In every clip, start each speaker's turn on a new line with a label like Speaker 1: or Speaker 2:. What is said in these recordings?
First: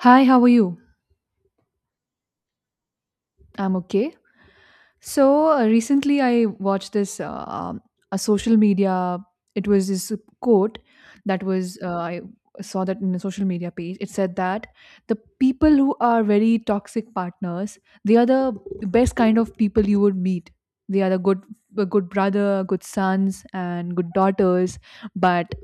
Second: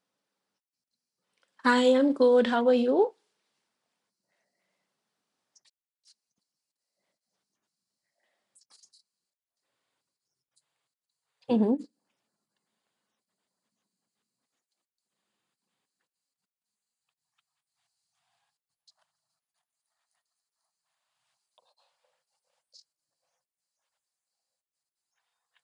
Speaker 1: Hi, how are you?
Speaker 2: I am good. How are you?
Speaker 1: I'm okay. So recently, I watched this a social media. It was this quote that was
Speaker 2: Mhm.
Speaker 1: I saw that in a social media page. It said that the people who are very toxic partners, they are the best kind of people you would meet. They are the good, brother, good sons, and good daughters. But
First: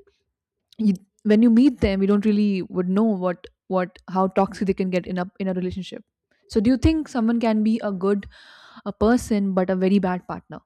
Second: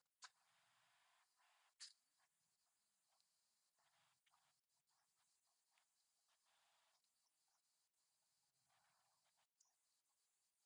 Speaker 1: you, when you meet them, you don't really would know what how toxic they can get in a relationship. So do you think someone can be a person but a very bad partner?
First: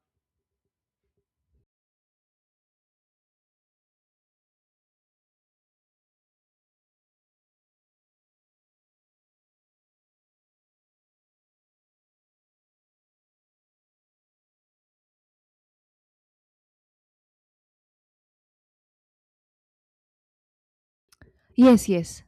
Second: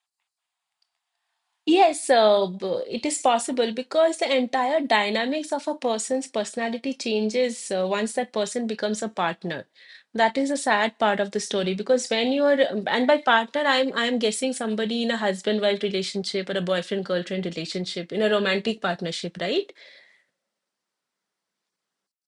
Speaker 2: Yes, it is possible because the entire dynamics of a person's personality changes once that person becomes a partner. That is a sad part of the story because when you are, and by partner, I'm guessing somebody in a husband-wife relationship or a boyfriend-girlfriend relationship in a romantic partnership, right?
Speaker 1: Yes, yes.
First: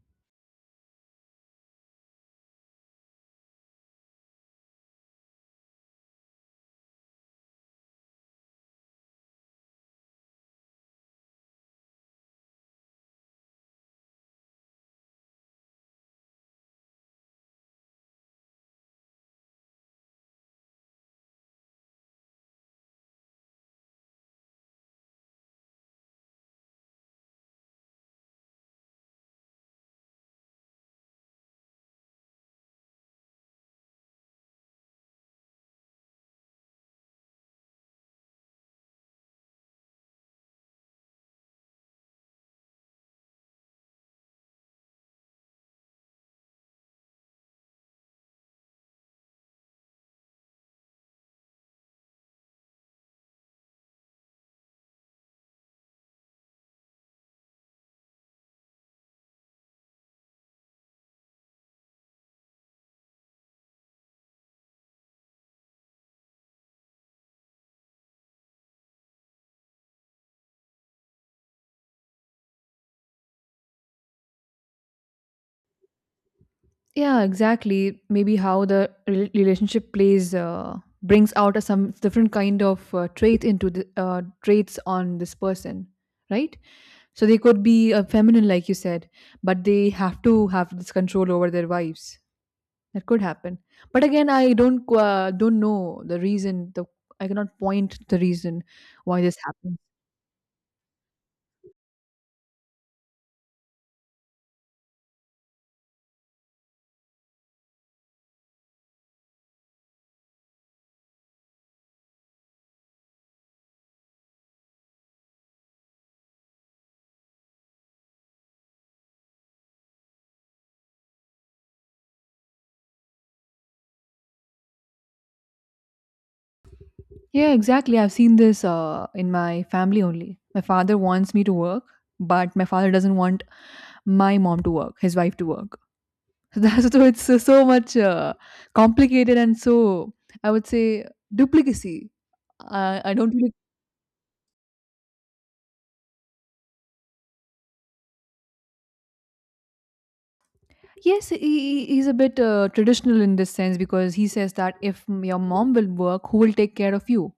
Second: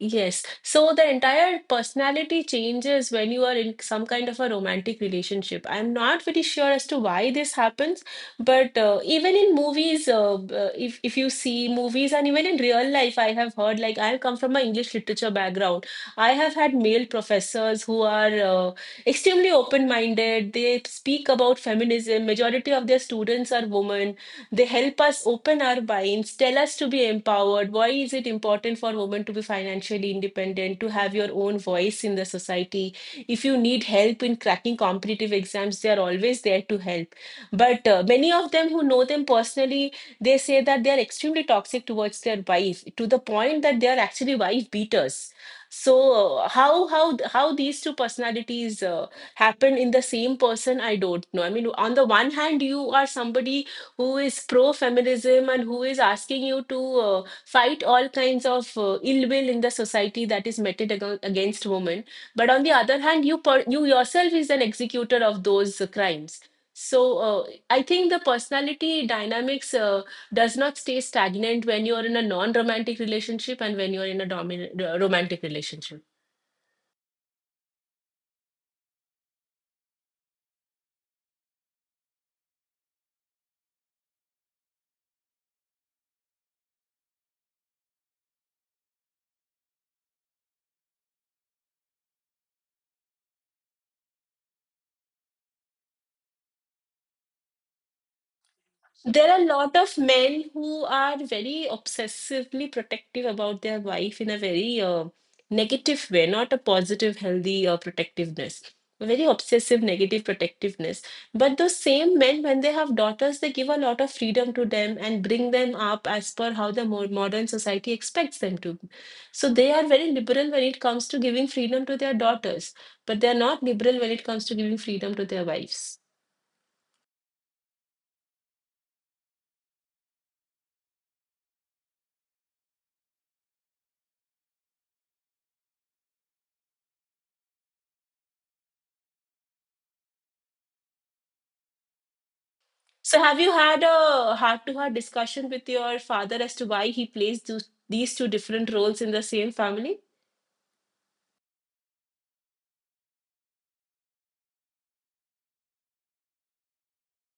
Speaker 2: Yes. So the entire personality changes when you are in some kind of a romantic relationship. I'm not very sure as to why this happens, but even in movies, if you see movies and even in real life, I have heard, like, I come from an English literature background. I have had male professors who are extremely open-minded. They speak about feminism. Majority of their students are women. They help us open our minds, tell us to be empowered. Why is it important for women to be financially independent, to have your own voice in the society? If you need help in cracking competitive exams, they are always there to help. But many of them who know them personally, they say that they are extremely toxic towards their wife to the point that they are actually wife beaters. So, how these two personalities happen in the same person. I don't know. I mean, on the one hand you are somebody who is pro-feminism and who is asking you to fight all kinds of ill will in the society that is meted against women. But on the other hand, you yourself is an executor of those crimes. So, I think the personality dynamics does not stay stagnant when you are in a non-romantic relationship and when you are in a dominant romantic relationship.
Speaker 1: Yeah, exactly. Maybe how the relationship plays, brings out some different kind of trait, into the traits on this person. Right. So they could be feminine, like you said, but they have to have this control over their wives. That could happen. But again, I don't don't know the reason. The I cannot point the reason why
Speaker 2: There
Speaker 1: this
Speaker 2: are a lot
Speaker 1: happens.
Speaker 2: of men who are very obsessively protective about their wife in a very negative way, not a positive, healthy protectiveness. A very obsessive, negative protectiveness. But those same men, when they have daughters, they give a lot of freedom to them and bring them up as per how the more modern society expects them to. So they are very liberal when it comes to giving freedom to their daughters, but they are not liberal when it comes to giving freedom to their wives.
Speaker 1: Yeah, exactly. I've seen this in my family only. My father wants me to work, but my father doesn't want my mom to work, his wife to work. So that's so it's so, so much complicated, and so I would say duplicacy. I
Speaker 2: So,
Speaker 1: don't
Speaker 2: have you
Speaker 1: really.
Speaker 2: had a heart-to-heart discussion with your father as to why he plays those, these two different roles in the same family?
Speaker 1: Yes, he, he's a bit traditional in this sense, because he says that, if your mom will work, who will take care of you?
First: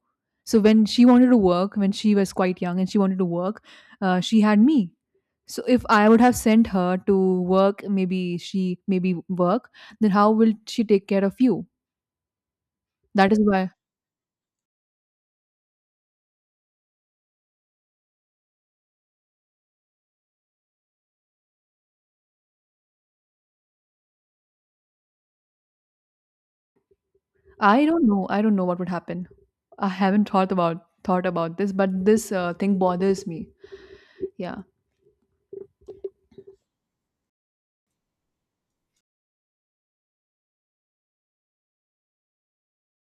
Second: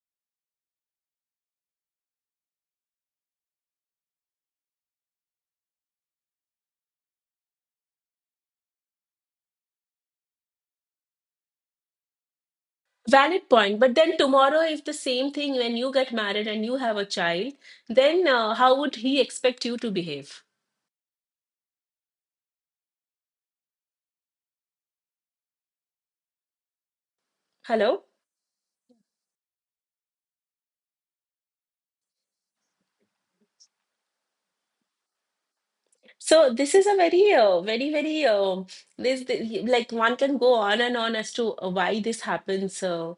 Speaker 1: So when she wanted to work, when she was quite young and she wanted to work, she had me. So if I would have sent her to work, maybe she, maybe work, then how will she take care of you? That is
Speaker 2: Valid
Speaker 1: why.
Speaker 2: point. But then tomorrow, if the same thing when you get married and you have a child, then how would he expect you to behave?
Speaker 1: I
Speaker 2: Hello?
Speaker 1: don't know. I don't know what would happen. I haven't thought about this, but this thing bothers me. Yeah.
Speaker 2: So this is a very, very, very, like, one can go on and on as to why this happens uh,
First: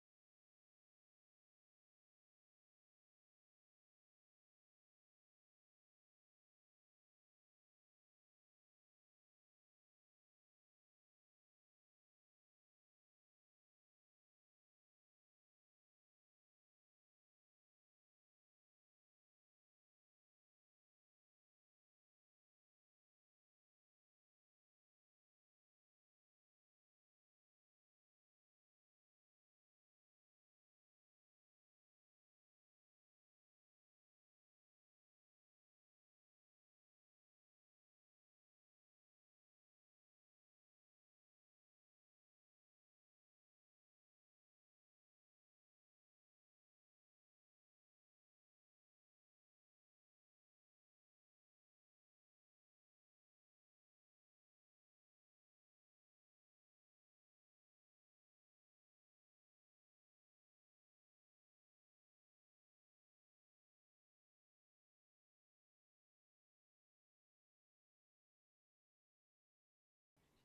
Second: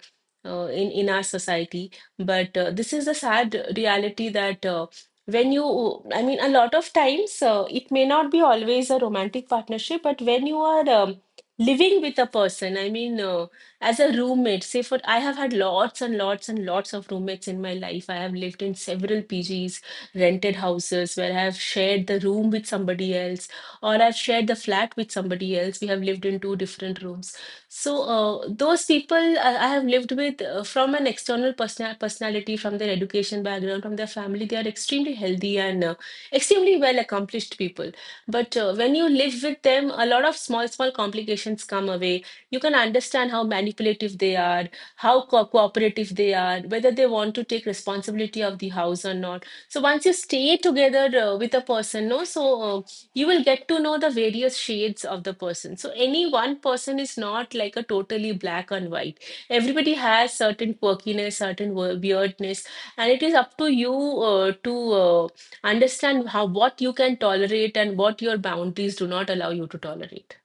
Speaker 2: uh, in in our society. But this is a sad reality that when you, I mean, a lot of times it may not be always a romantic partnership, but when you are living with a person, I mean, as a roommate, say, for I have had lots and lots and lots of roommates in my life. I have lived in several PGs, rented houses where I've shared the room with somebody else, or I've shared the flat with somebody else. We have lived in two different rooms. So, those people I have lived with, from an external person personality, from their education background, from their family, they are extremely healthy and extremely well accomplished people. But when you live with them, a lot of small, small complications come away. You can understand how manipulative they are, how cooperative they are, whether they want to take responsibility of the house or not. So once you stay together with a person, no, so you will get to know the various shades of the person. So any one person is not like a totally black and white. Everybody has certain quirkiness, certain weirdness, and it is up to you to uh, understand how, what you can tolerate and what your boundaries do not allow you to tolerate.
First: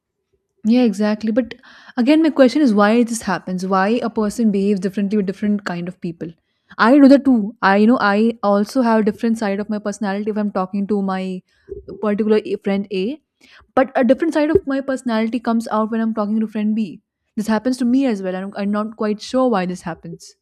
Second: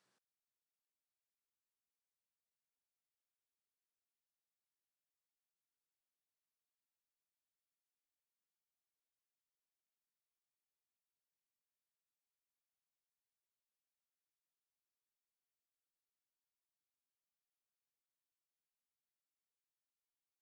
Speaker 1: Yeah, exactly. But again, my question is, why this happens? Why a person behaves differently with different kind of people? I do that too. I you know I also have a different side of my personality if I'm talking to my particular friend A, but a different side of my personality comes out when I'm talking to friend B. This happens to me as well. I'm not quite sure why this happens.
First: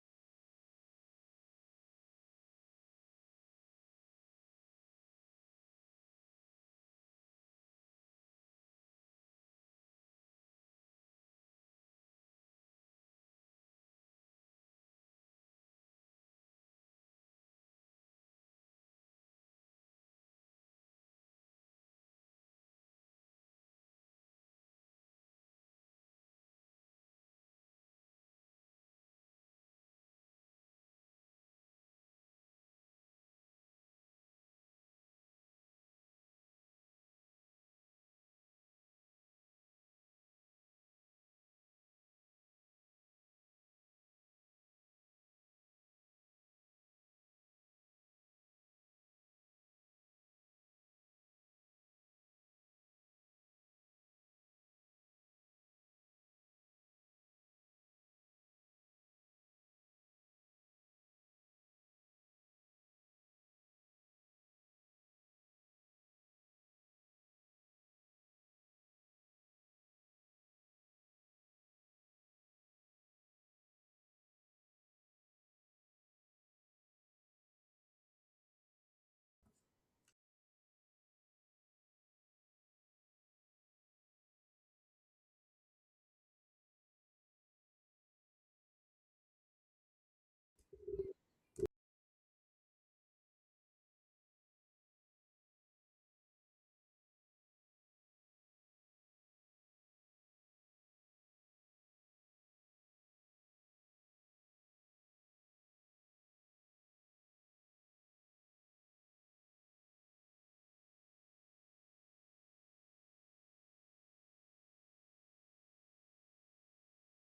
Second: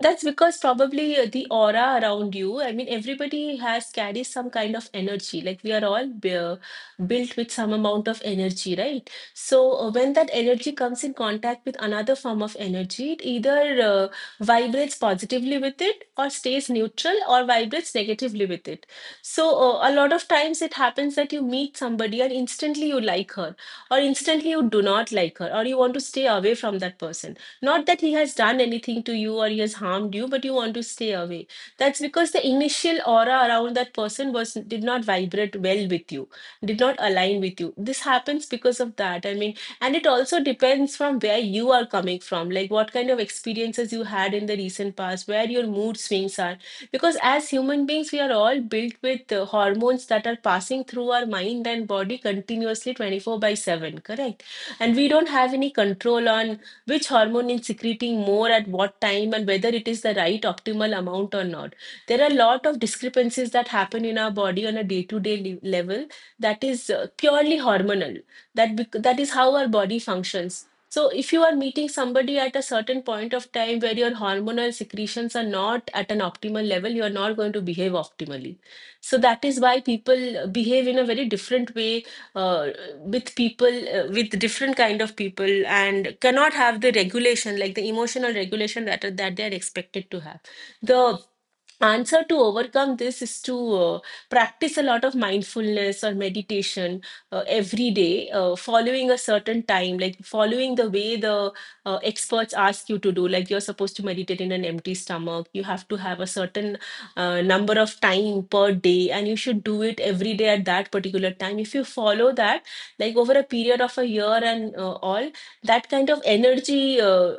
Speaker 2: That's because probably the aura around you. I mean, everybody has carries some kind of energy. Like, we are all built with some amount of energy, right? So when that energy comes in contact with another form of energy, it either vibrates positively with it, or stays neutral, or vibrates negatively with it. So a lot of times it happens that you meet somebody and instantly you like her, or instantly you do not like her, or you want to stay away from that person, not that he has done anything to you or he has harmed you, but you want to stay away. That's because the initial aura around that person was did not vibrate well with you, did not align with you. This happens because of that. I mean, and it also depends from where you are coming from, like what kind of experiences you had in the recent past, where your mood swings are. Because as human beings, we are all built with hormones that are passing through our mind and body continuously 24 by 7, correct? And we don't have any control on which hormone is secreting more at what time and whether it is the right optimal amount or not. There are a lot of discrepancies that happen in our body on a day to day level that is purely hormonal, that is how our body functions. So if you are meeting somebody at a certain point of time where your hormonal secretions are not at an optimal level, you are not going to behave optimally. So that is why people behave in a very different way uh, with people, with different kind of people, and cannot have the regulation, like the emotional regulation that they are expected to have. The answer to overcome this is to practice a lot of mindfulness or meditation every day, following a certain time, like following the way the experts ask you to do, like you're supposed to meditate in an empty stomach, you have to have a certain number of time per day, and you should do it every day at that particular time. If you follow that, like over a period of a year, and all that kind of energy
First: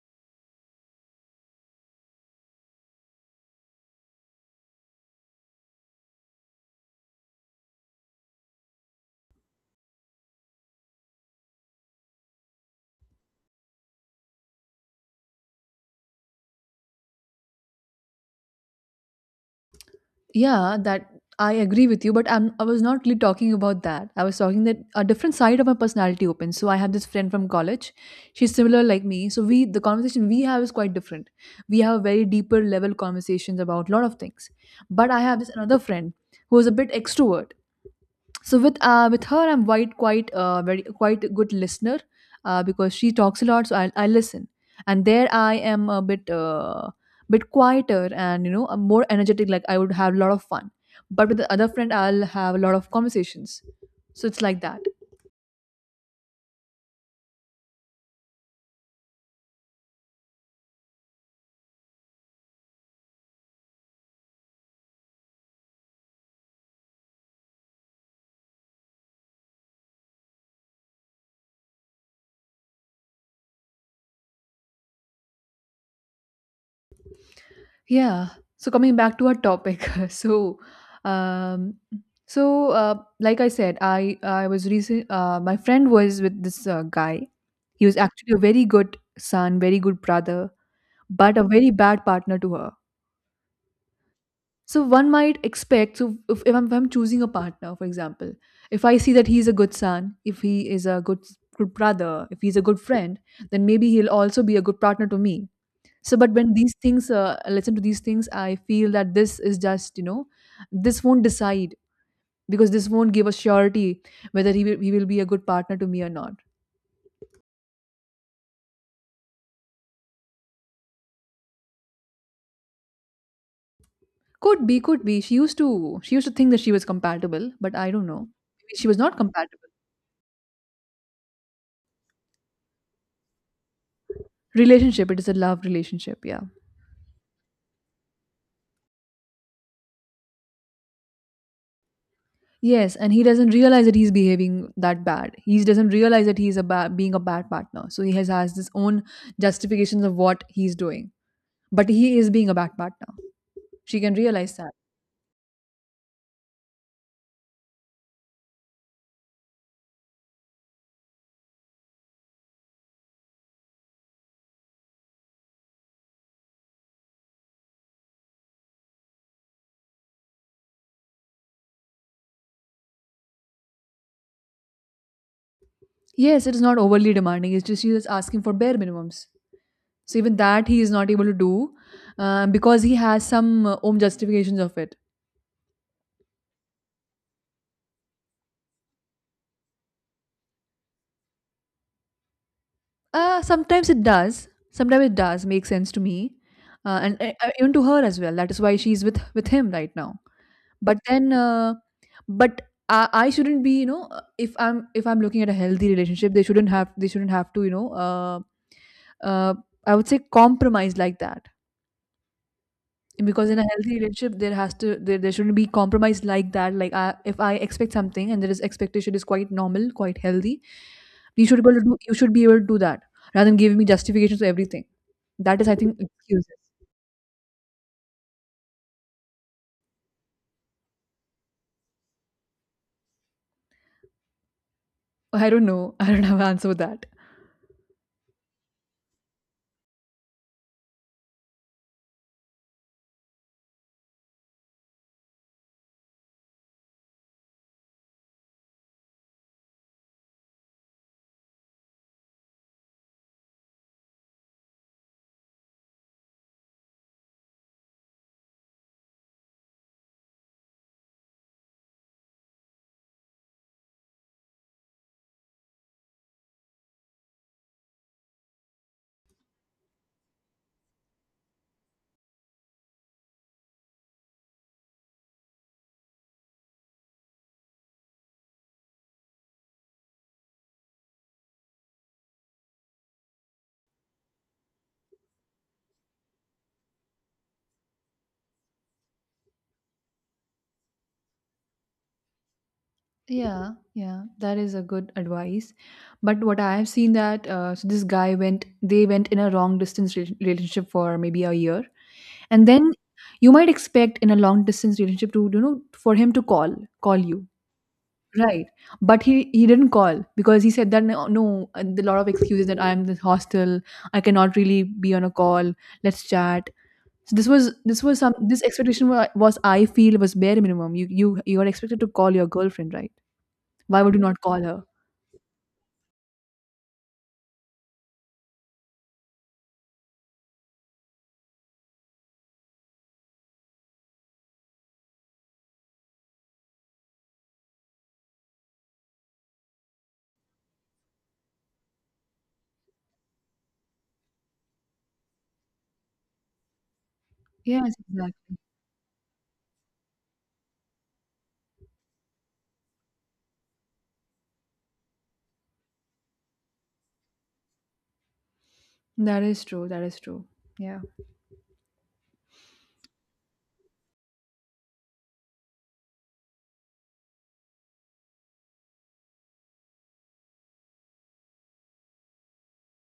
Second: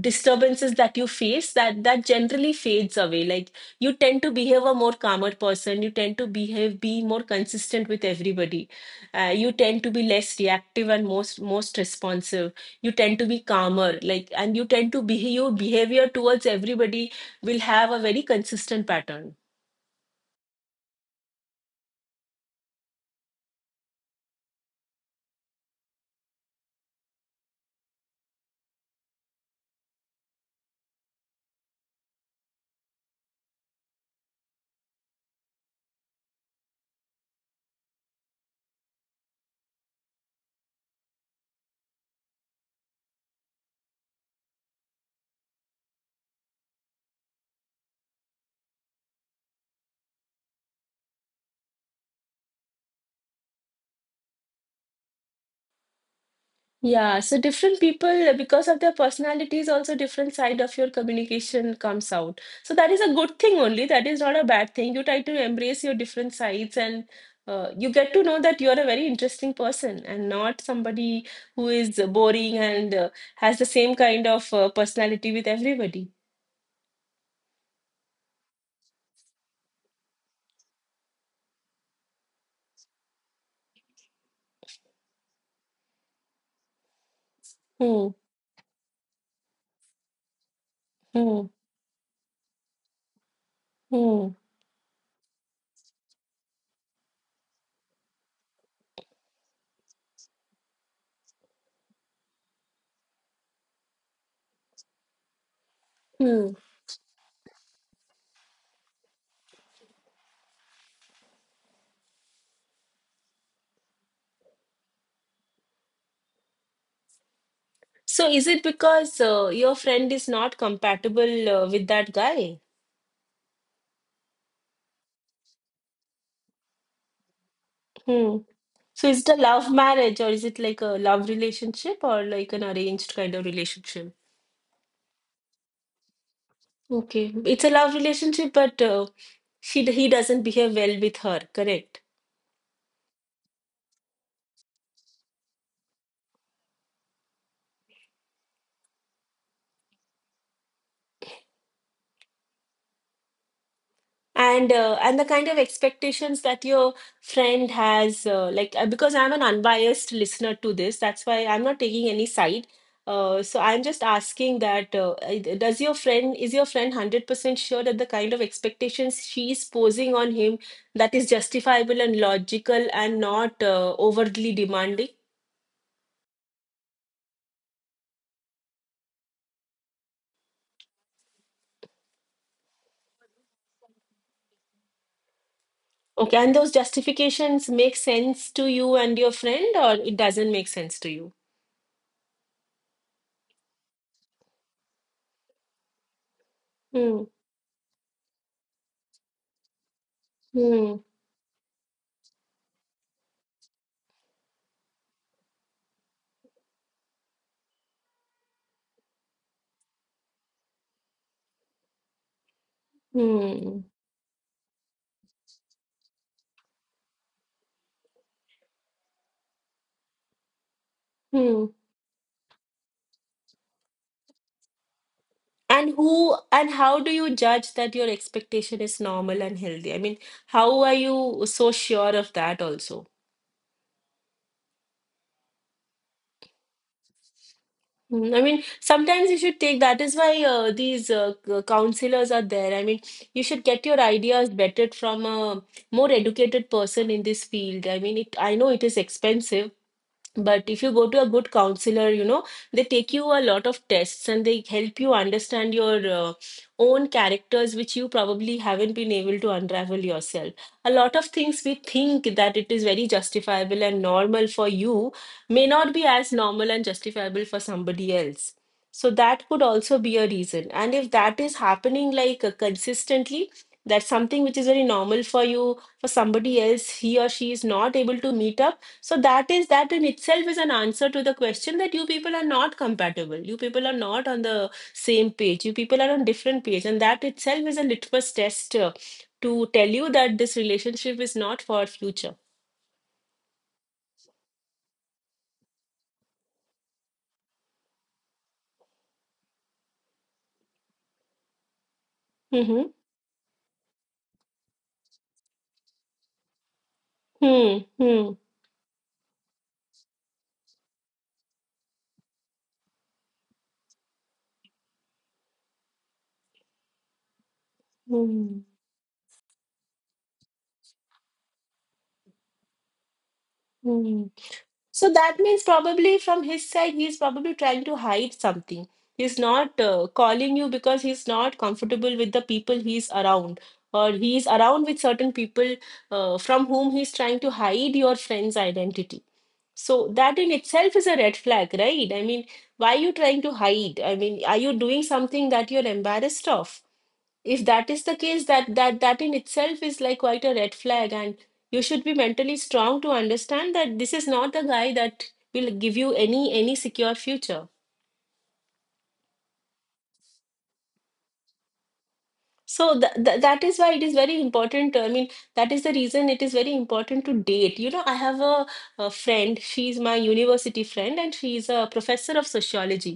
Speaker 2: disturbances that you face, that generally fades away. Like, you tend to behave a more calmer person, you tend to behave, be more consistent with everybody, you tend to be less reactive and most responsive, you tend to be calmer, like, and you tend to behave, your behavior towards everybody will have a very consistent pattern.
Speaker 1: Yeah, that I agree with you, but I was not really talking about that. I was talking that a different side of my personality opens. So I have this friend from college. She's similar like me. So we the conversation we have is quite different. We have very deeper level conversations about a lot of things. But I have this another friend who is a bit extrovert. So with with her, I'm quite a good listener, because she talks a lot. So I listen, and there I am a bit quieter, and I more energetic, like I would have a lot of fun, but with the other friend I'll have a lot of conversations. So it's like that.
Speaker 2: Yeah, so different people, because of their personalities, also different side of your communication comes out. So that is a good thing only. That is not a bad thing. You try to embrace your different sides, and you get to know that you're a very interesting person and not somebody who is boring and has the same kind of personality with everybody.
Speaker 1: Yeah. So coming back to our topic. So um so like I said, I was recent my friend was with this guy. He was
Speaker 2: Hmm,
Speaker 1: actually a very good son, very good brother, but a
Speaker 2: hmm,
Speaker 1: very bad partner to her.
Speaker 2: hmm,
Speaker 1: So one might expect, so if I'm choosing a partner, for example, if I see that he's a good son, if he is a good brother, if he's a good friend, then maybe he'll also be a good partner to me. So, but when
Speaker 2: hmm.
Speaker 1: I listen to these things, I feel that this is just, this won't decide, because this won't give a surety whether he will be a good partner to me or not.
Speaker 2: So is it because your friend is not compatible with that guy?
Speaker 1: Could be, could be. She used to think that she was compatible, but I don't know.
Speaker 2: Hmm.
Speaker 1: Maybe she was
Speaker 2: So
Speaker 1: not
Speaker 2: is it a
Speaker 1: compatible.
Speaker 2: love marriage, or is it like a love relationship or like an arranged kind of relationship?
Speaker 1: Relationship, it is a love relationship, yeah.
Speaker 2: Okay, it's a love relationship, but she he doesn't behave well with her, correct?
Speaker 1: Yes, and he doesn't realize that he's behaving that bad. He doesn't realize that he's being a bad partner. So he has his own justifications of what he's doing. But he is being a bad partner. She can realize that.
Speaker 2: And the kind of expectations that your friend has, like, because I'm an unbiased listener to this, that's why I'm not taking any side, so I'm just asking that, does your friend is your friend 100% sure that the kind of expectations she is posing on him, that is justifiable and logical and not overly demanding.
Speaker 1: Yes, it is not overly demanding. It's just he is asking for bare minimums. So even that he is not able to do, because he has some own justifications of it.
Speaker 2: Okay, and those justifications make sense to you and your friend, or it doesn't make sense to you.
Speaker 1: Sometimes it does. Sometimes it does make sense to me, and
Speaker 2: Hmm.
Speaker 1: even to her as well. That is why she's with him right now,
Speaker 2: Hmm.
Speaker 1: but then but I shouldn't be, if I'm looking at a healthy relationship, they shouldn't have to, uh, I would say, compromise like that. Because in a
Speaker 2: Hmm.
Speaker 1: healthy relationship, there has to, there shouldn't be compromise like that. Like if I expect something, and there is expectation is quite normal, quite healthy,
Speaker 2: Hmm.
Speaker 1: you should be able to do that, rather than giving me justifications for everything. That is, I
Speaker 2: And
Speaker 1: think,
Speaker 2: who
Speaker 1: excuses.
Speaker 2: and how do you judge that your expectation is normal and healthy? I mean, how are you so sure of that also?
Speaker 1: I don't know. I don't have an answer for that.
Speaker 2: Mm, I mean, sometimes you should take, that is why these counselors are there. I mean, you should get your ideas vetted from a more educated person in this field. I mean, it, I know it is expensive. But if you go to a good counselor, they take you a lot of tests and they help you understand your own characters, which you probably haven't been able to unravel yourself. A lot of things we think that it is very justifiable and normal for you may not be as normal and justifiable for somebody else. So that could also be a reason. And if that is happening like consistently, that's something which is very normal for you. For somebody else, he or she is not able to meet up, so that in itself is an answer to the question that you people are not compatible. You people are not on the same page. You people are on different page, and that itself is a litmus test to tell you that this relationship is not for future.
Speaker 1: Yeah, yeah, that is a good advice. But what I have seen that, so they went in a long distance relationship for maybe a year, and then
Speaker 2: Mm-hmm.
Speaker 1: you might expect in a long distance relationship to, for him to call you,
Speaker 2: Hmm. Hmm.
Speaker 1: right? But he didn't call because he said that, no, no, a lot of excuses, that I'm in this hostel, I cannot really be on a call. Let's chat. So this was some this
Speaker 2: Hmm.
Speaker 1: expectation was, I feel, was bare minimum. You are expected to call your girlfriend, right? Why would you
Speaker 2: Hmm.
Speaker 1: not call her?
Speaker 2: So that means probably from his side, he's probably trying to hide something. He's not calling you because he's not comfortable with the people he's around, or he's around with certain people from whom he's trying to hide your friend's identity. So that in itself is a red flag, right? I mean, why are you trying to hide? I mean, are you doing something that you're embarrassed of? If that
Speaker 1: Yes,
Speaker 2: is the case,
Speaker 1: exactly.
Speaker 2: that in itself is like quite a red flag, and you should be mentally strong to understand that this is not the guy that will give you any secure future.
Speaker 1: That is true. That is true. Yeah.
Speaker 2: So th th that is why it is very important. I mean, that is the reason it is very important to date. You know, I have a friend, she's my university friend, and she's a professor of sociology.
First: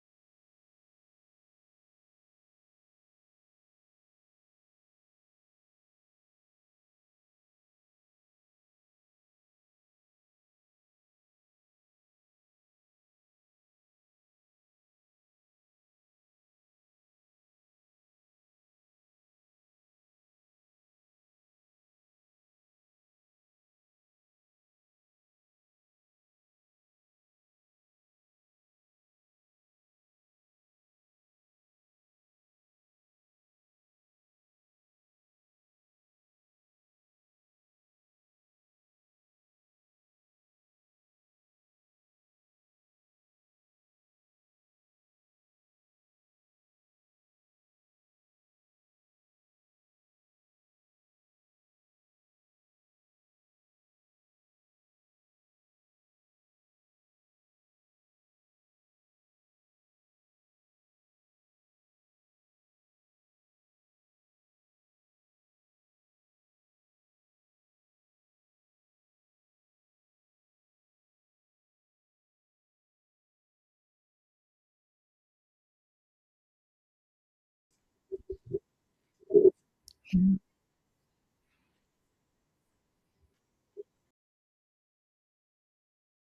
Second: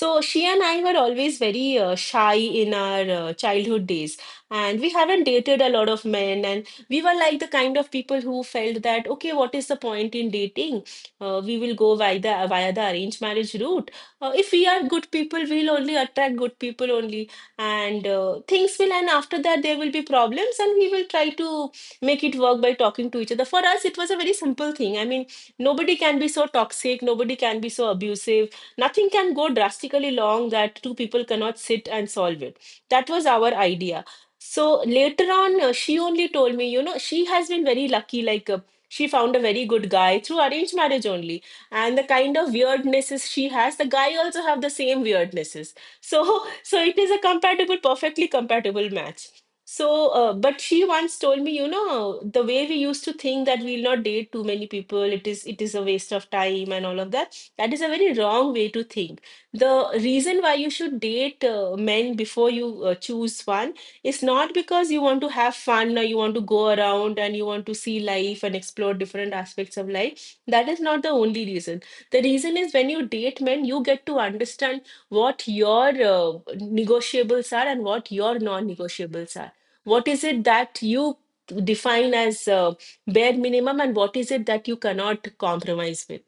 Speaker 2: So she and I were always very shy in our childhood days, and we haven't dated a lot of men, and we were like the kind of people who felt that, okay, what is the point in dating? We will go via the arranged marriage route. If we are good people, we'll only attract good people only, and things will, and after that there will be problems and we will try to make it work by talking to each other. For us, it was a very simple thing. I mean, nobody can be so toxic, nobody can be so abusive, nothing can go drastically long that two people cannot sit and solve it. That was our idea. So later on, she only told me, you know, she has been very lucky, like she found a very good guy through arranged marriage only. And the kind of weirdnesses she has, the guy also have the same weirdnesses. So so it is a compatible, perfectly compatible match. But she once told me, you know, the way we used to think that we'll not date too many people, it is a waste of time and all of that, that is a very wrong way to think. The reason why you should date men before you choose one is not because you want to have fun or you want to go around and you want to see life and explore different aspects of life. That is not the only reason. The reason is, when you date men, you get to understand what your negotiables are and what your non-negotiables are, what is
Speaker 1: Mhm.
Speaker 2: it that you define as bare minimum and what is it that you cannot compromise with.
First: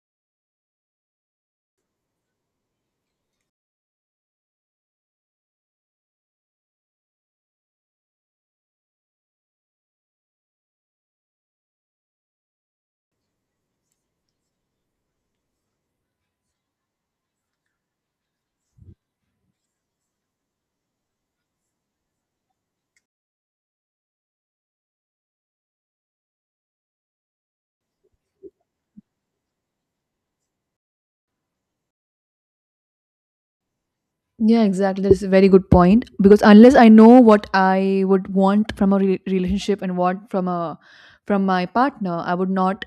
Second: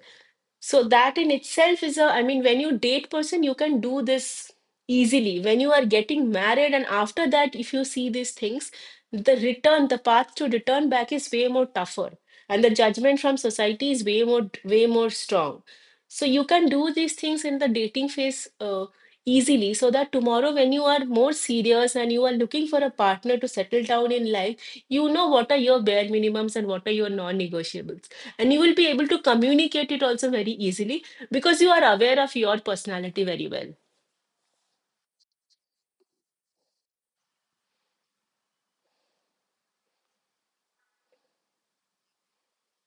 Speaker 2: So that in itself is a, I mean, when you date person, you can do this easily. When you are getting married and after that, if you see these things, the path to return back is way more tougher. And the judgment from society is way more, way more strong. So you can do these things in the dating phase easily, so that tomorrow when you are more serious and you are looking for a partner to settle down in life, you know what are your bare minimums and what are your non-negotiables, and you will be able to communicate it also very easily because you are aware of your personality very well.
Speaker 1: Yeah, exactly. That's a very good point. Because unless I know what I would want from a relationship, and what from a from my partner, I would not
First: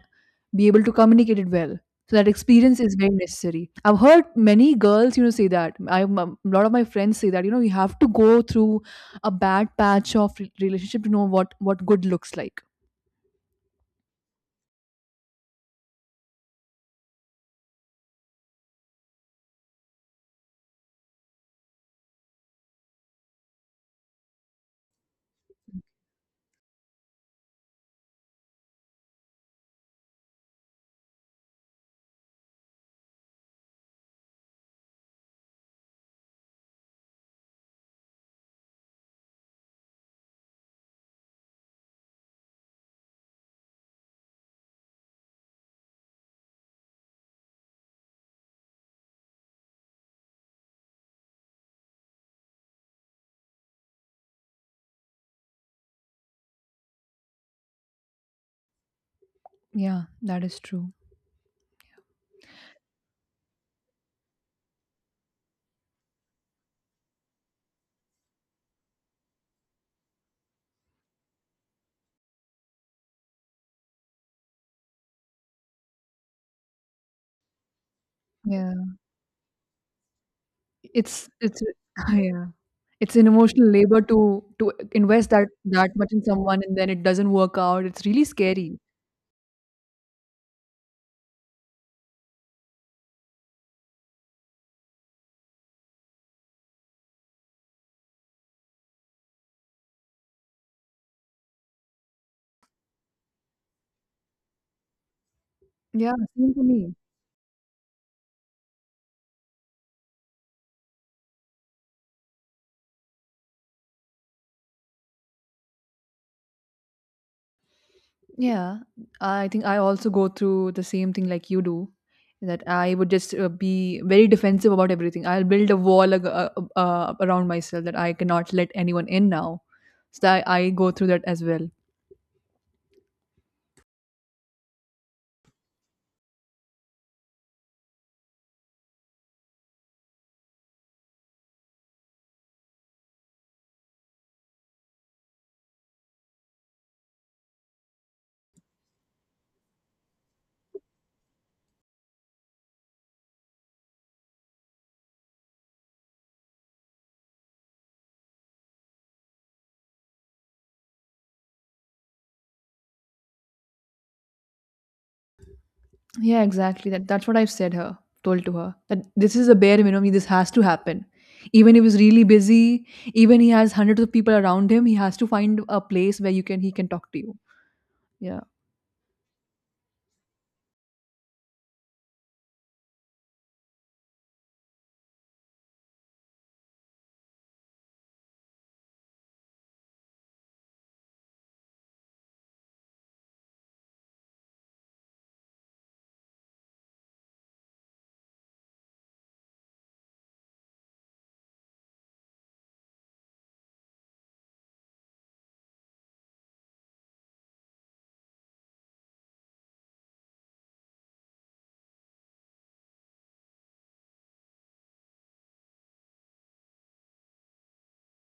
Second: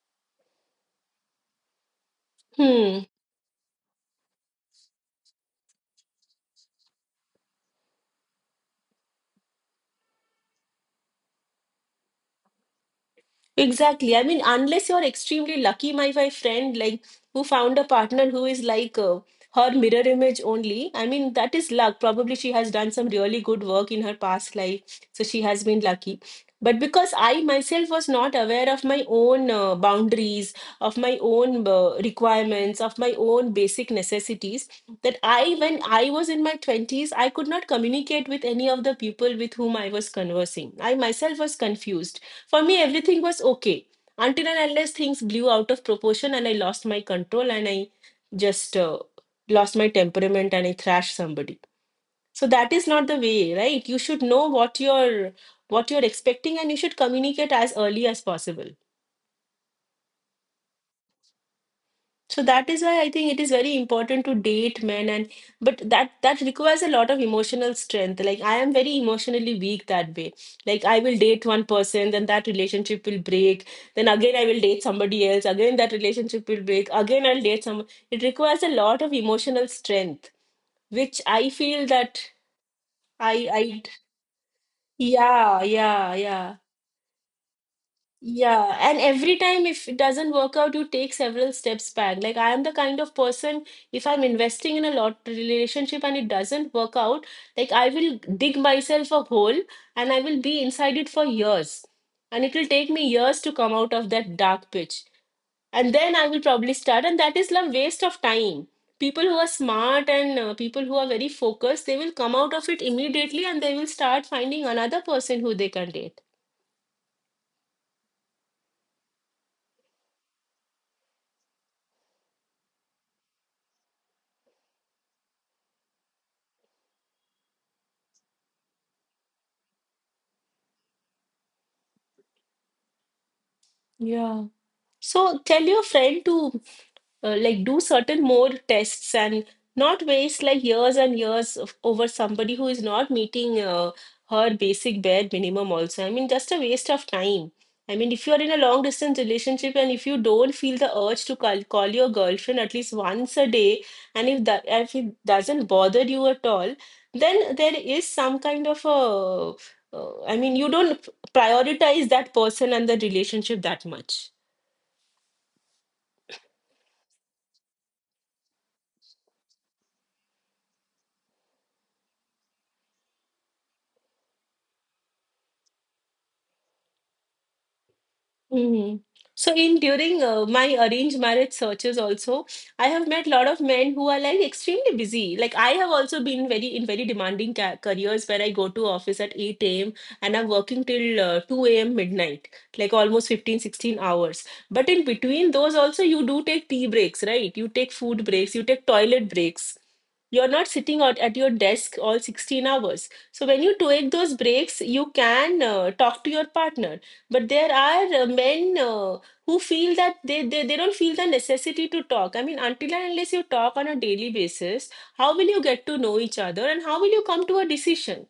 Speaker 1: be able to communicate it well. So that experience is
Speaker 2: Hmm.
Speaker 1: very necessary. I've heard many girls, say that. I a lot of my friends say that, you have to go through a bad patch of relationship to know what good looks like.
Speaker 2: Exactly. I mean, unless you're extremely lucky, my friend, like, who found a partner who is like her mirror image only. I mean, that is luck. Probably she has done some really good work in her past life, so she has been lucky. But because I myself was not aware of my own boundaries, of my own requirements, of my own basic necessities, that I, when I was in my 20s, I could not communicate with any of the people with whom I was conversing. I myself was confused. For me, everything was okay until and unless things blew out of proportion and I lost my control and I just lost my temperament and I thrashed somebody. So that is not the way, right? You should know what you're expecting and you should communicate as early as possible.
Speaker 1: Yeah, that is true.
Speaker 2: So that is why I think it is very important to date men, and but that requires a lot of emotional strength. Like I am very emotionally weak that way. Like I will date one person, then that relationship will break. Then again I will date somebody else. Again that relationship will break. Again I'll date someone. It requires a
Speaker 1: Yeah.
Speaker 2: lot of emotional strength, which
Speaker 1: It's
Speaker 2: I
Speaker 1: it's
Speaker 2: feel that
Speaker 1: yeah. It's an
Speaker 2: I
Speaker 1: emotional
Speaker 2: I
Speaker 1: labor to invest
Speaker 2: yeah,
Speaker 1: that much
Speaker 2: yeah,
Speaker 1: in
Speaker 2: yeah.
Speaker 1: someone, and then it doesn't work out. It's really
Speaker 2: Yeah,
Speaker 1: scary.
Speaker 2: and every time if it doesn't work out, you take several steps back. Like I am the kind of person, if I'm investing in a lot relationship and it doesn't work out, like I will dig myself a hole and I will be inside it for years. And it will take me years to come out of that dark pitch. And
Speaker 1: Yeah,
Speaker 2: then I will
Speaker 1: same for
Speaker 2: probably
Speaker 1: me.
Speaker 2: start, and that is a waste of time. People who are smart and people who are very focused, they will come out of it immediately and they will start finding another person who they can date.
Speaker 1: Yeah, I think I also go through the same thing like you do. That I would just be very defensive about everything. I'll build a wall around myself, that I cannot let anyone in now. So I go through that as well.
Speaker 2: Yeah. So tell your friend to like do certain more tests and not waste like years and years of, over somebody who is not meeting her basic bare minimum also. I mean, just a waste of time. I mean, if you are in a long distance relationship and if you don't feel the urge to call, call your girlfriend at least once a day, and if it doesn't bother you at all, then there is some kind of a, I mean, you don't prioritize that person and the relationship that much.
Speaker 1: Yeah, exactly. That's what I've told to her, that this is a bare minimum. This has to happen. Even if he's really busy, even he has hundreds of people around him, he has to find a place where you can he can talk to you. Yeah,
Speaker 2: Mhm. So in during my arranged marriage searches also, I have met a lot of men who are like extremely busy. Like I have also been very in very demanding ca careers where I go to office at 8 a.m. and I'm working till 2 a.m. midnight, like almost 15-16 hours. But in between those also you do take tea breaks, right? You take food breaks, you take toilet breaks. You're not sitting out at your desk all 16 hours. So when you take those breaks, you can talk to your partner, but there are men who feel that they don't feel the necessity to talk. I mean, until and unless you talk on a daily basis, how will you get to know each other and how will you come to a decision?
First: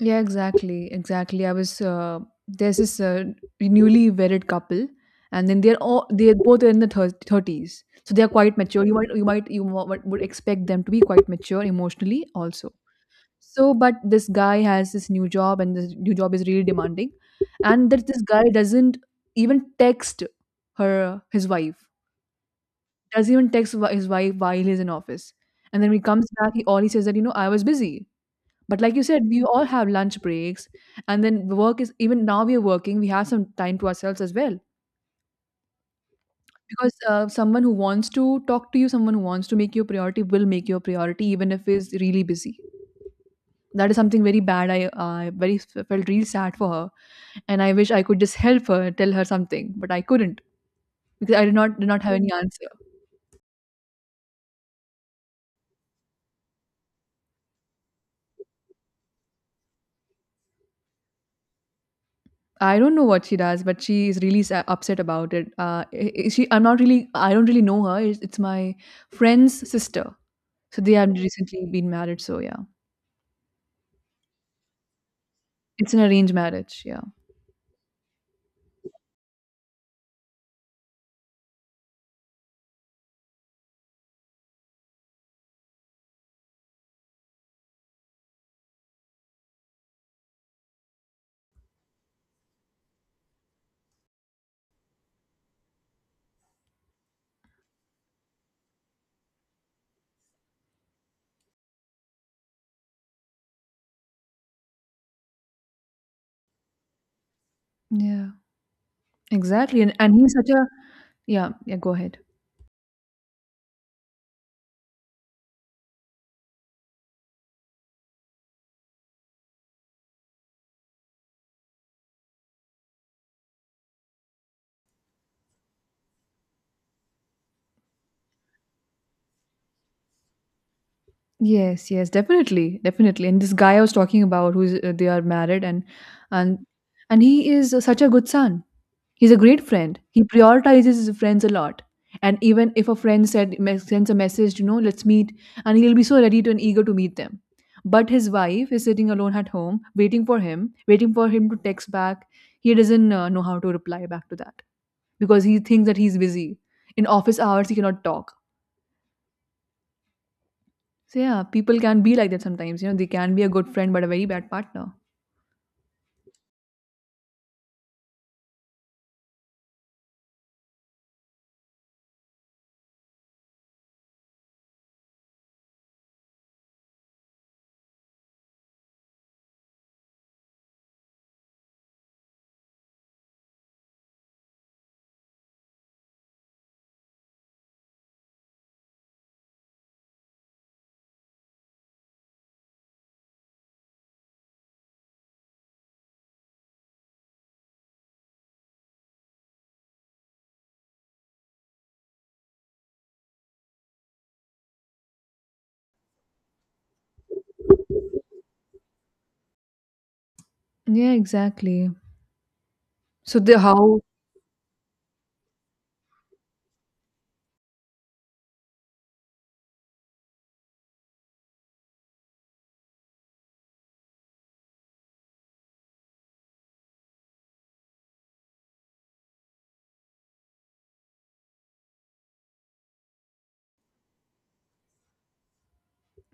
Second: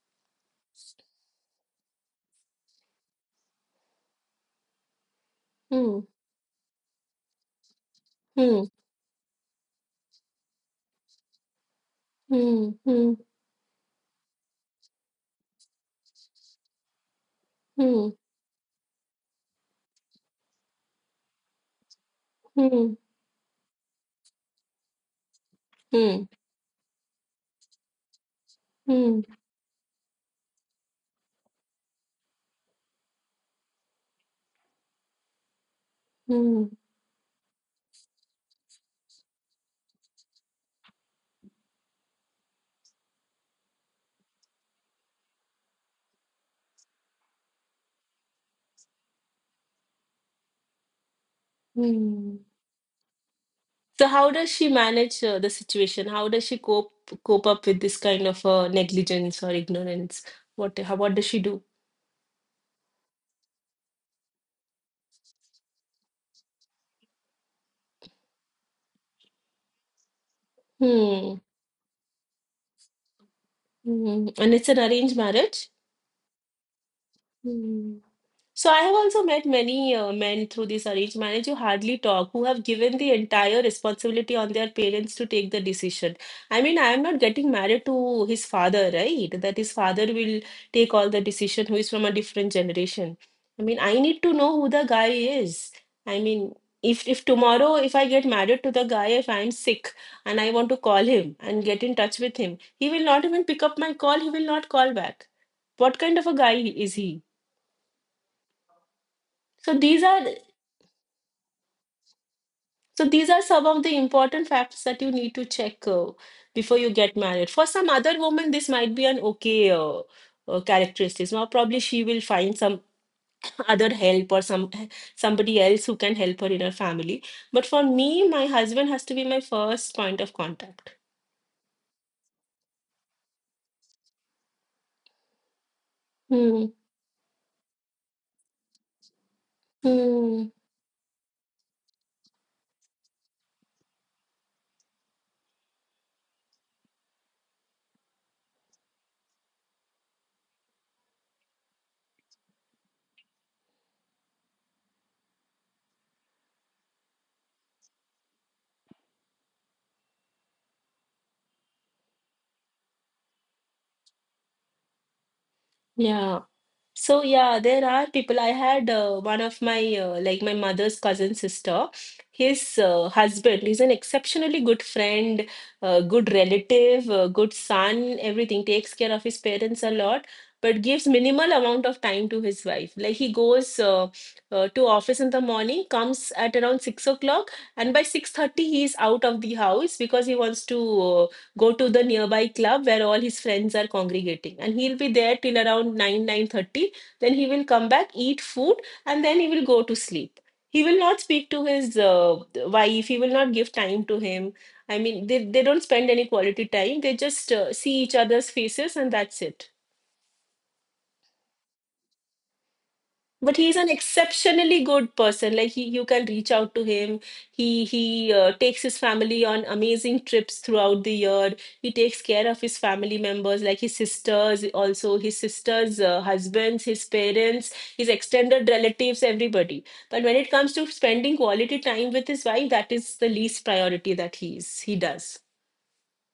Speaker 1: yeah, exactly, exactly. I was there's this newly wedded couple, and then
Speaker 2: Hmm,
Speaker 1: they're both in the thirties, so they're quite
Speaker 2: hmm,
Speaker 1: mature. You would expect them to be quite mature emotionally
Speaker 2: hmm,
Speaker 1: also.
Speaker 2: hmm,
Speaker 1: So, but this guy has this new job, and this new job is really demanding, and that
Speaker 2: hmm,
Speaker 1: this guy doesn't even text her, his wife,
Speaker 2: hmm,
Speaker 1: doesn't even text his wife, while he's in office, and then when he comes
Speaker 2: hmm,
Speaker 1: back, he all he says that, I was busy. But like you said,
Speaker 2: hmm,
Speaker 1: we all have lunch breaks, and then the work is even now we are working, we have some time to ourselves as well.
Speaker 2: hmm,
Speaker 1: Because someone who wants to talk to you, someone who wants to make you a priority, will make you a priority even if he's really busy. That is something very bad. I very felt real sad for her, and I wish I could just help her, tell her something, but I couldn't, because I did not have any
Speaker 2: hmm.
Speaker 1: answer.
Speaker 2: So how does she manage the situation? How does she cope up with this kind of negligence or ignorance? What does she do?
Speaker 1: I don't know what she does, but she is really upset about it. I- she I'm not really I don't really know her. It's my friend's sister. So they have
Speaker 2: Hmm,
Speaker 1: recently been married, so yeah.
Speaker 2: hmm. And it's an arranged marriage?
Speaker 1: It's an arranged marriage, yeah.
Speaker 2: Hmm. So I have also met many men through this arranged marriage who hardly talk, who have given the entire responsibility on their parents to take the decision. I mean, I am not getting married to his father, right? That his father will take all the decision, who is from a different generation. I mean, I need to know who the guy is. I mean, if tomorrow if I get married to the guy, if I'm sick and I want to call him and get in touch with him, he will not even pick up my call. He will not call back. What kind of a guy is he?
Speaker 1: Yeah,
Speaker 2: So
Speaker 1: exactly. and,
Speaker 2: these
Speaker 1: and
Speaker 2: are
Speaker 1: he's such a. Yeah, yeah, go ahead.
Speaker 2: So these are some of the important facts that you need to check before you get married. For some other woman, this might be an okay characteristics. Now, probably she will find some other help or somebody else who can help her in her family. But for me, my husband has to be my first point of contact.
Speaker 1: Yes, yes, definitely, definitely. And this guy I was talking about, who's they are married, and
Speaker 2: Hmm.
Speaker 1: and he is such a good son. He's a great friend. He
Speaker 2: Hmm.
Speaker 1: prioritizes his friends a lot. And even if a friend sends a message, let's meet, and he'll be so ready to, and eager to meet them. But his wife is sitting alone at home, waiting for him to text back. He doesn't know how to reply back to that, because he thinks that he's busy. In office hours, he cannot talk. So yeah, people can be like that sometimes. You know, they can be a good friend but a very bad partner.
Speaker 2: Yeah. So yeah, there are people. I had one of my like my mother's cousin sister. His husband is an exceptionally good friend, good relative, good son, everything. Takes care of his parents a lot, but gives minimal amount of time to his wife. Like he goes to office in the morning, comes at around 6 o'clock, and by 6:30 he is out of the house because he wants to go to the nearby club where all his friends are congregating, and he'll be there till around 9 9:30. Then he will come back, eat food, and then he will go to sleep. He will not speak to his wife. He will not give time to him. I mean, they don't spend any quality time. They just see each other's faces, and that's it.
Speaker 1: Yeah, exactly. So
Speaker 2: But
Speaker 1: the
Speaker 2: he's an
Speaker 1: how
Speaker 2: exceptionally good person. Like he, you can reach out to him. He takes his family on amazing trips throughout the year. He takes care of his family members, like his sisters also, his sisters husbands, his parents, his extended relatives, everybody. But when it comes to spending quality time with his wife, that is the least priority that he does.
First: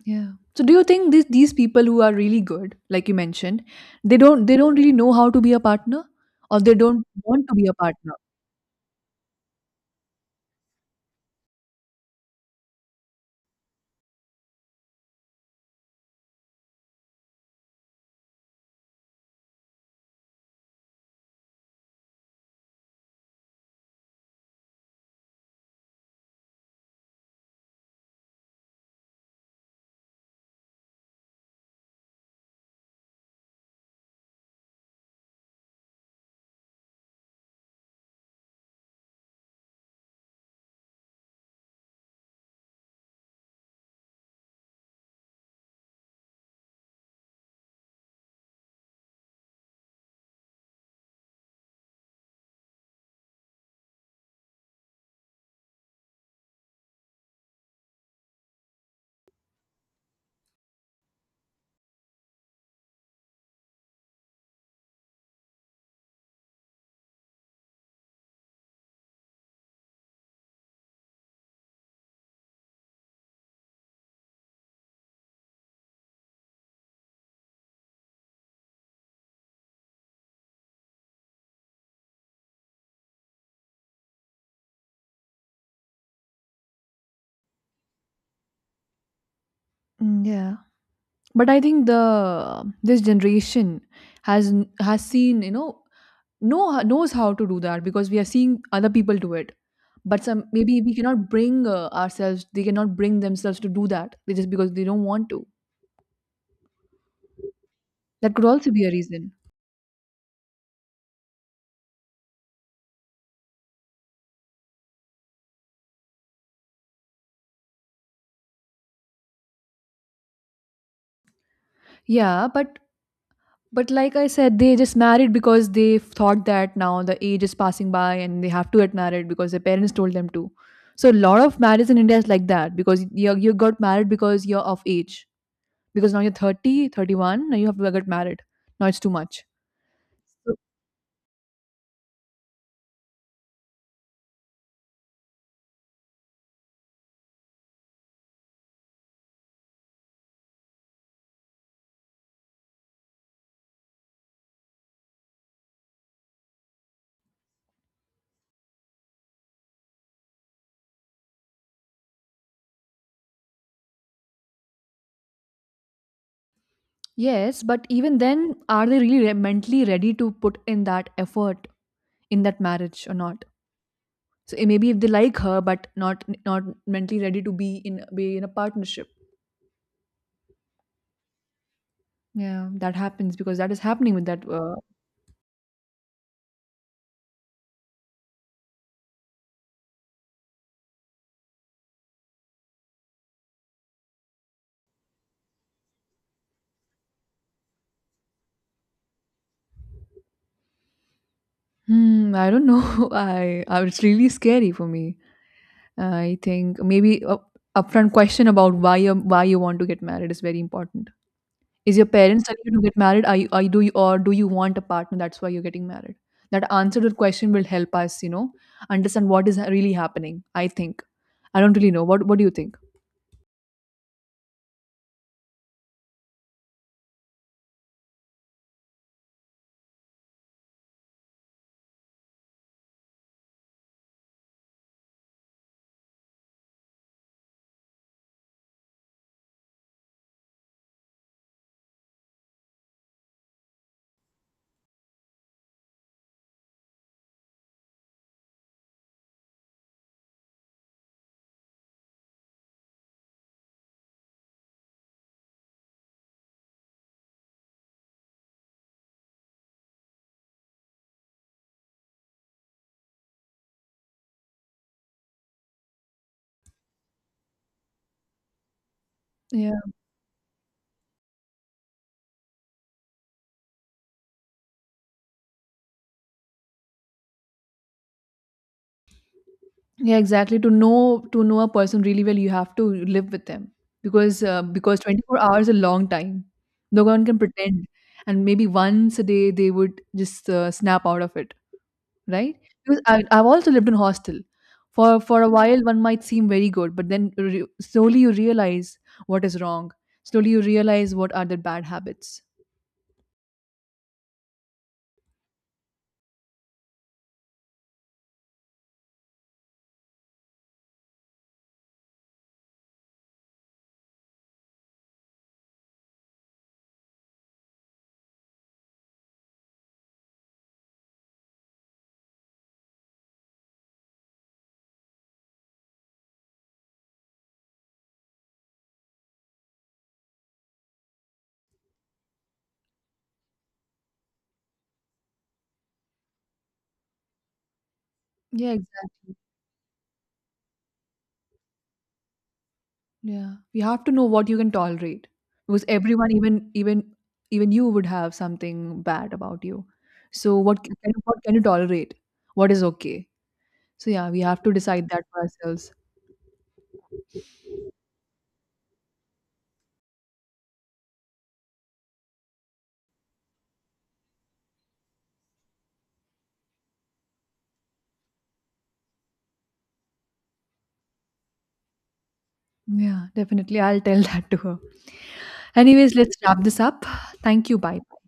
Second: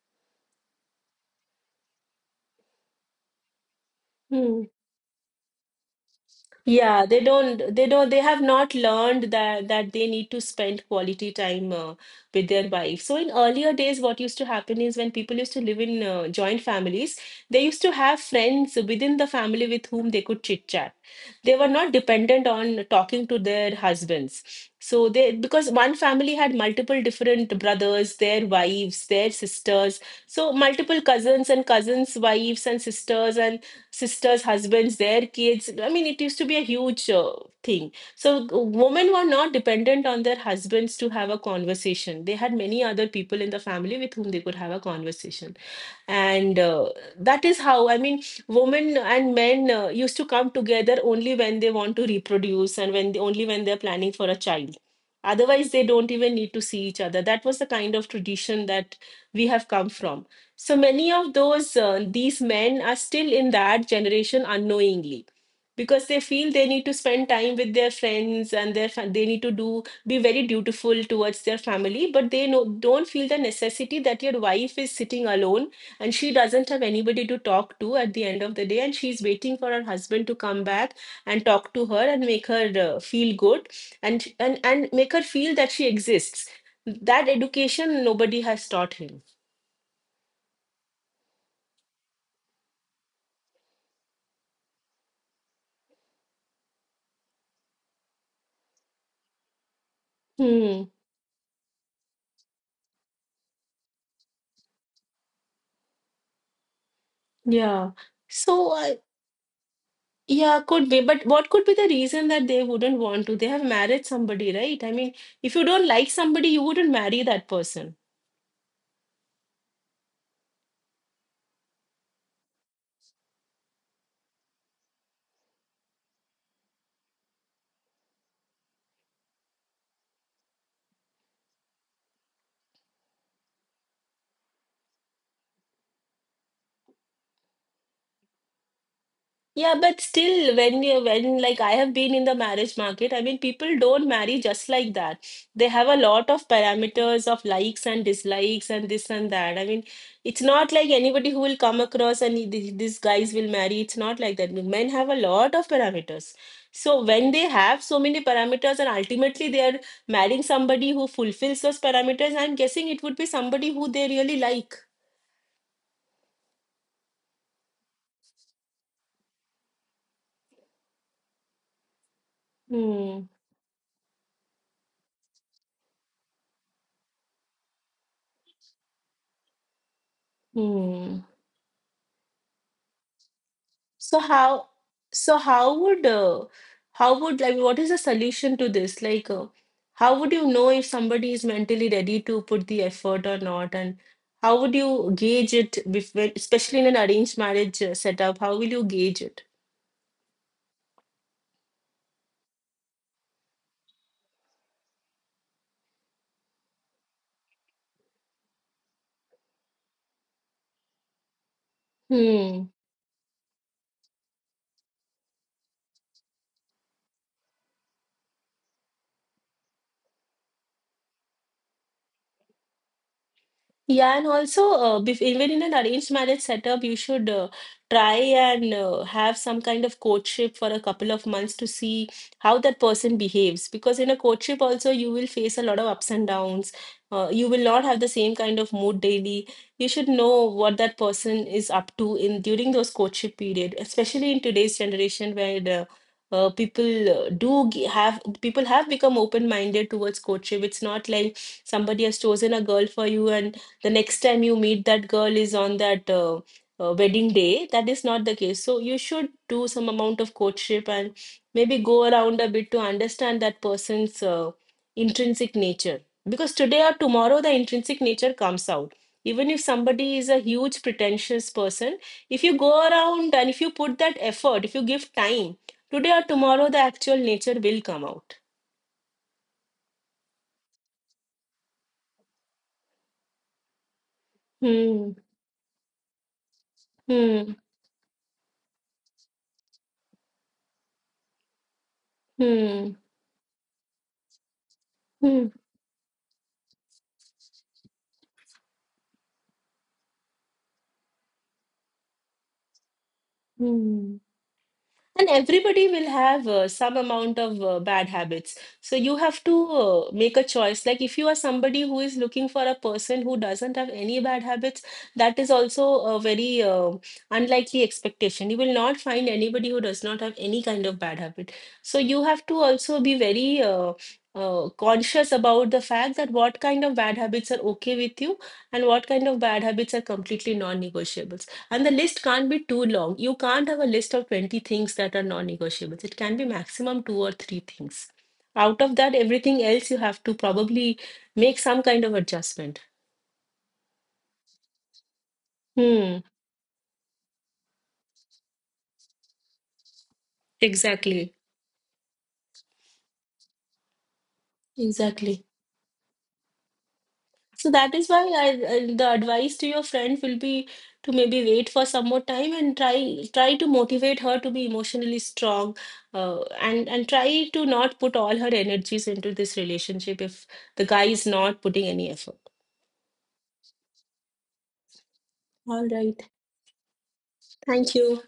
Speaker 1: yeah. So do you think these people who are really good, like you mentioned, they
Speaker 2: Hmm.
Speaker 1: don't really know how to be a partner, or they don't
Speaker 2: Yeah, they
Speaker 1: want to be a
Speaker 2: don't, they don't,
Speaker 1: partner?
Speaker 2: they have not learned that that they need to spend quality time with their wife. So in earlier days, what used to happen is when people used to live in joint families, they used to have friends within the family with whom they could chit chat. They were not dependent on talking to their husbands. So they, because one family had multiple different brothers, their wives, their sisters, so multiple cousins and cousins' wives and sisters, husbands, their kids. I mean, it used to be a huge thing. So women were not dependent on their husbands to have a conversation. They had many other people in the family with whom they could have a conversation. And that is how, I mean, women and men used to come together only when they want to reproduce, and only when they're planning for a child. Otherwise they don't even need to see each other. That was the kind of tradition that we have come from. So many of those these men are still in that generation unknowingly, because they feel they need to spend time with their friends and their they need to do be very dutiful towards their family, but they no, don't feel the necessity that your wife is sitting alone, and she doesn't have anybody to talk to at the end of the day, and she's waiting for her husband to come back and talk to her and make her feel good, and make her feel that she exists. That education nobody has taught him.
Speaker 1: Mm, yeah. But I think the this generation has seen, knows how to do that, because we are seeing other people do it. But some, maybe
Speaker 2: Hmm.
Speaker 1: we cannot bring ourselves, they cannot bring themselves to do that. They just because they don't want to.
Speaker 2: Yeah,
Speaker 1: That could also
Speaker 2: so
Speaker 1: be a
Speaker 2: uh,
Speaker 1: reason.
Speaker 2: yeah, could be. But what could be the reason that they wouldn't want to? They have married somebody, right? I mean, if you don't like somebody, you wouldn't marry that person.
Speaker 1: Yeah, but like I said, they just married because they thought that now the age is passing by, and they have to get married because their parents told them to. So a lot of marriages in India is like that, because you got married because you're of age. Because now you're 31, now you have to get married. Now it's too much.
Speaker 2: Yeah, but
Speaker 1: So-
Speaker 2: still, when you, when, like, I have been in the marriage market, I mean, people don't marry just like that. They have a lot of parameters of likes and dislikes and this and that. I mean, it's not like anybody who will come across and these guys will marry. It's not like that. Men have a lot of parameters. So when they have so many parameters and ultimately they are marrying somebody who fulfills those parameters, I'm guessing it would be somebody who they really like.
Speaker 1: Yes, but even then, are they really mentally ready to put in that effort in that marriage or
Speaker 2: Hmm.
Speaker 1: not? So maybe if they like her, but not mentally ready to be in a partnership.
Speaker 2: Hmm.
Speaker 1: Yeah, that happens because that is happening
Speaker 2: So
Speaker 1: with that.
Speaker 2: how so how would how would, like, what is the solution to this? Like, how would you know if somebody is mentally ready to put the effort or not? And how would you gauge it especially in an arranged marriage setup? How will you gauge it?
Speaker 1: I don't know. I it's really scary for me. I think maybe a upfront question about why you want to get married is very important. Is your parents telling
Speaker 2: Hmm.
Speaker 1: you to get married? Do you want a partner? That's why you're getting married. That answer to the question will help us, understand what is really happening. I think. I don't really know. What do you think?
Speaker 2: Yeah, and also, bef even in an arranged marriage setup, you should try and have some kind of courtship for a couple of months to see how that person behaves. Because in a courtship also, you will face a lot of ups and downs. You will not have the same kind of mood daily. You should know what that person is up to in during those courtship period, especially in today's generation where the have people have become open-minded towards courtship. It's not like somebody has chosen a girl for you and the next time you meet that girl is on that wedding day. That is not the case. So you should do some amount of courtship and maybe go around a bit to understand that person's intrinsic nature. Because today or tomorrow, the intrinsic nature comes out. Even if somebody is a huge pretentious person, if you go around and if you put that effort, if you give time, today or tomorrow the actual nature will come out.
Speaker 1: Yeah, exactly. To know a person really well, you have to live with them, because
Speaker 2: Hmm.
Speaker 1: 24 hours is a long time. No one can
Speaker 2: Hmm.
Speaker 1: pretend, and maybe once a day they would just snap out of it, right?
Speaker 2: Hmm.
Speaker 1: Because I've also lived in hostel. For
Speaker 2: Hmm.
Speaker 1: a while, one might seem very good, but then slowly you realize what is wrong. Slowly you realize what are the bad habits.
Speaker 2: Hmm. And everybody will have some amount of bad habits. So you have to make a choice. Like if you are somebody who is looking for a person who doesn't have any bad habits, that is also a very unlikely expectation. You will not find anybody who does not have any kind of bad habit. So you have to also be very conscious about the fact that what kind of bad habits are okay with you and what kind of bad habits are completely non-negotiable. And the list can't be too long. You can't have a list of 20 things that are non-negotiables. It can be maximum two or three things.
Speaker 1: Yeah,
Speaker 2: Out of that,
Speaker 1: exactly.
Speaker 2: everything else you have to probably make some kind of adjustment.
Speaker 1: Yeah. You have to know what you can tolerate. Because
Speaker 2: Hmm,
Speaker 1: everyone, even you would have something bad about you. So what c- can
Speaker 2: exactly.
Speaker 1: what can you tolerate? What is okay? So yeah, we have to decide that for
Speaker 2: Exactly.
Speaker 1: ourselves.
Speaker 2: So that is why the advice to your friend will be to maybe wait for some more time and try, try to motivate her to be emotionally strong, uh, and try to not put all her energies into this relationship if the guy is not putting any effort.
Speaker 1: Yeah, definitely. I'll tell that to her.
Speaker 2: All
Speaker 1: Anyways,
Speaker 2: right.
Speaker 1: let's wrap this up. Thank you.
Speaker 2: Thank
Speaker 1: Bye.
Speaker 2: you.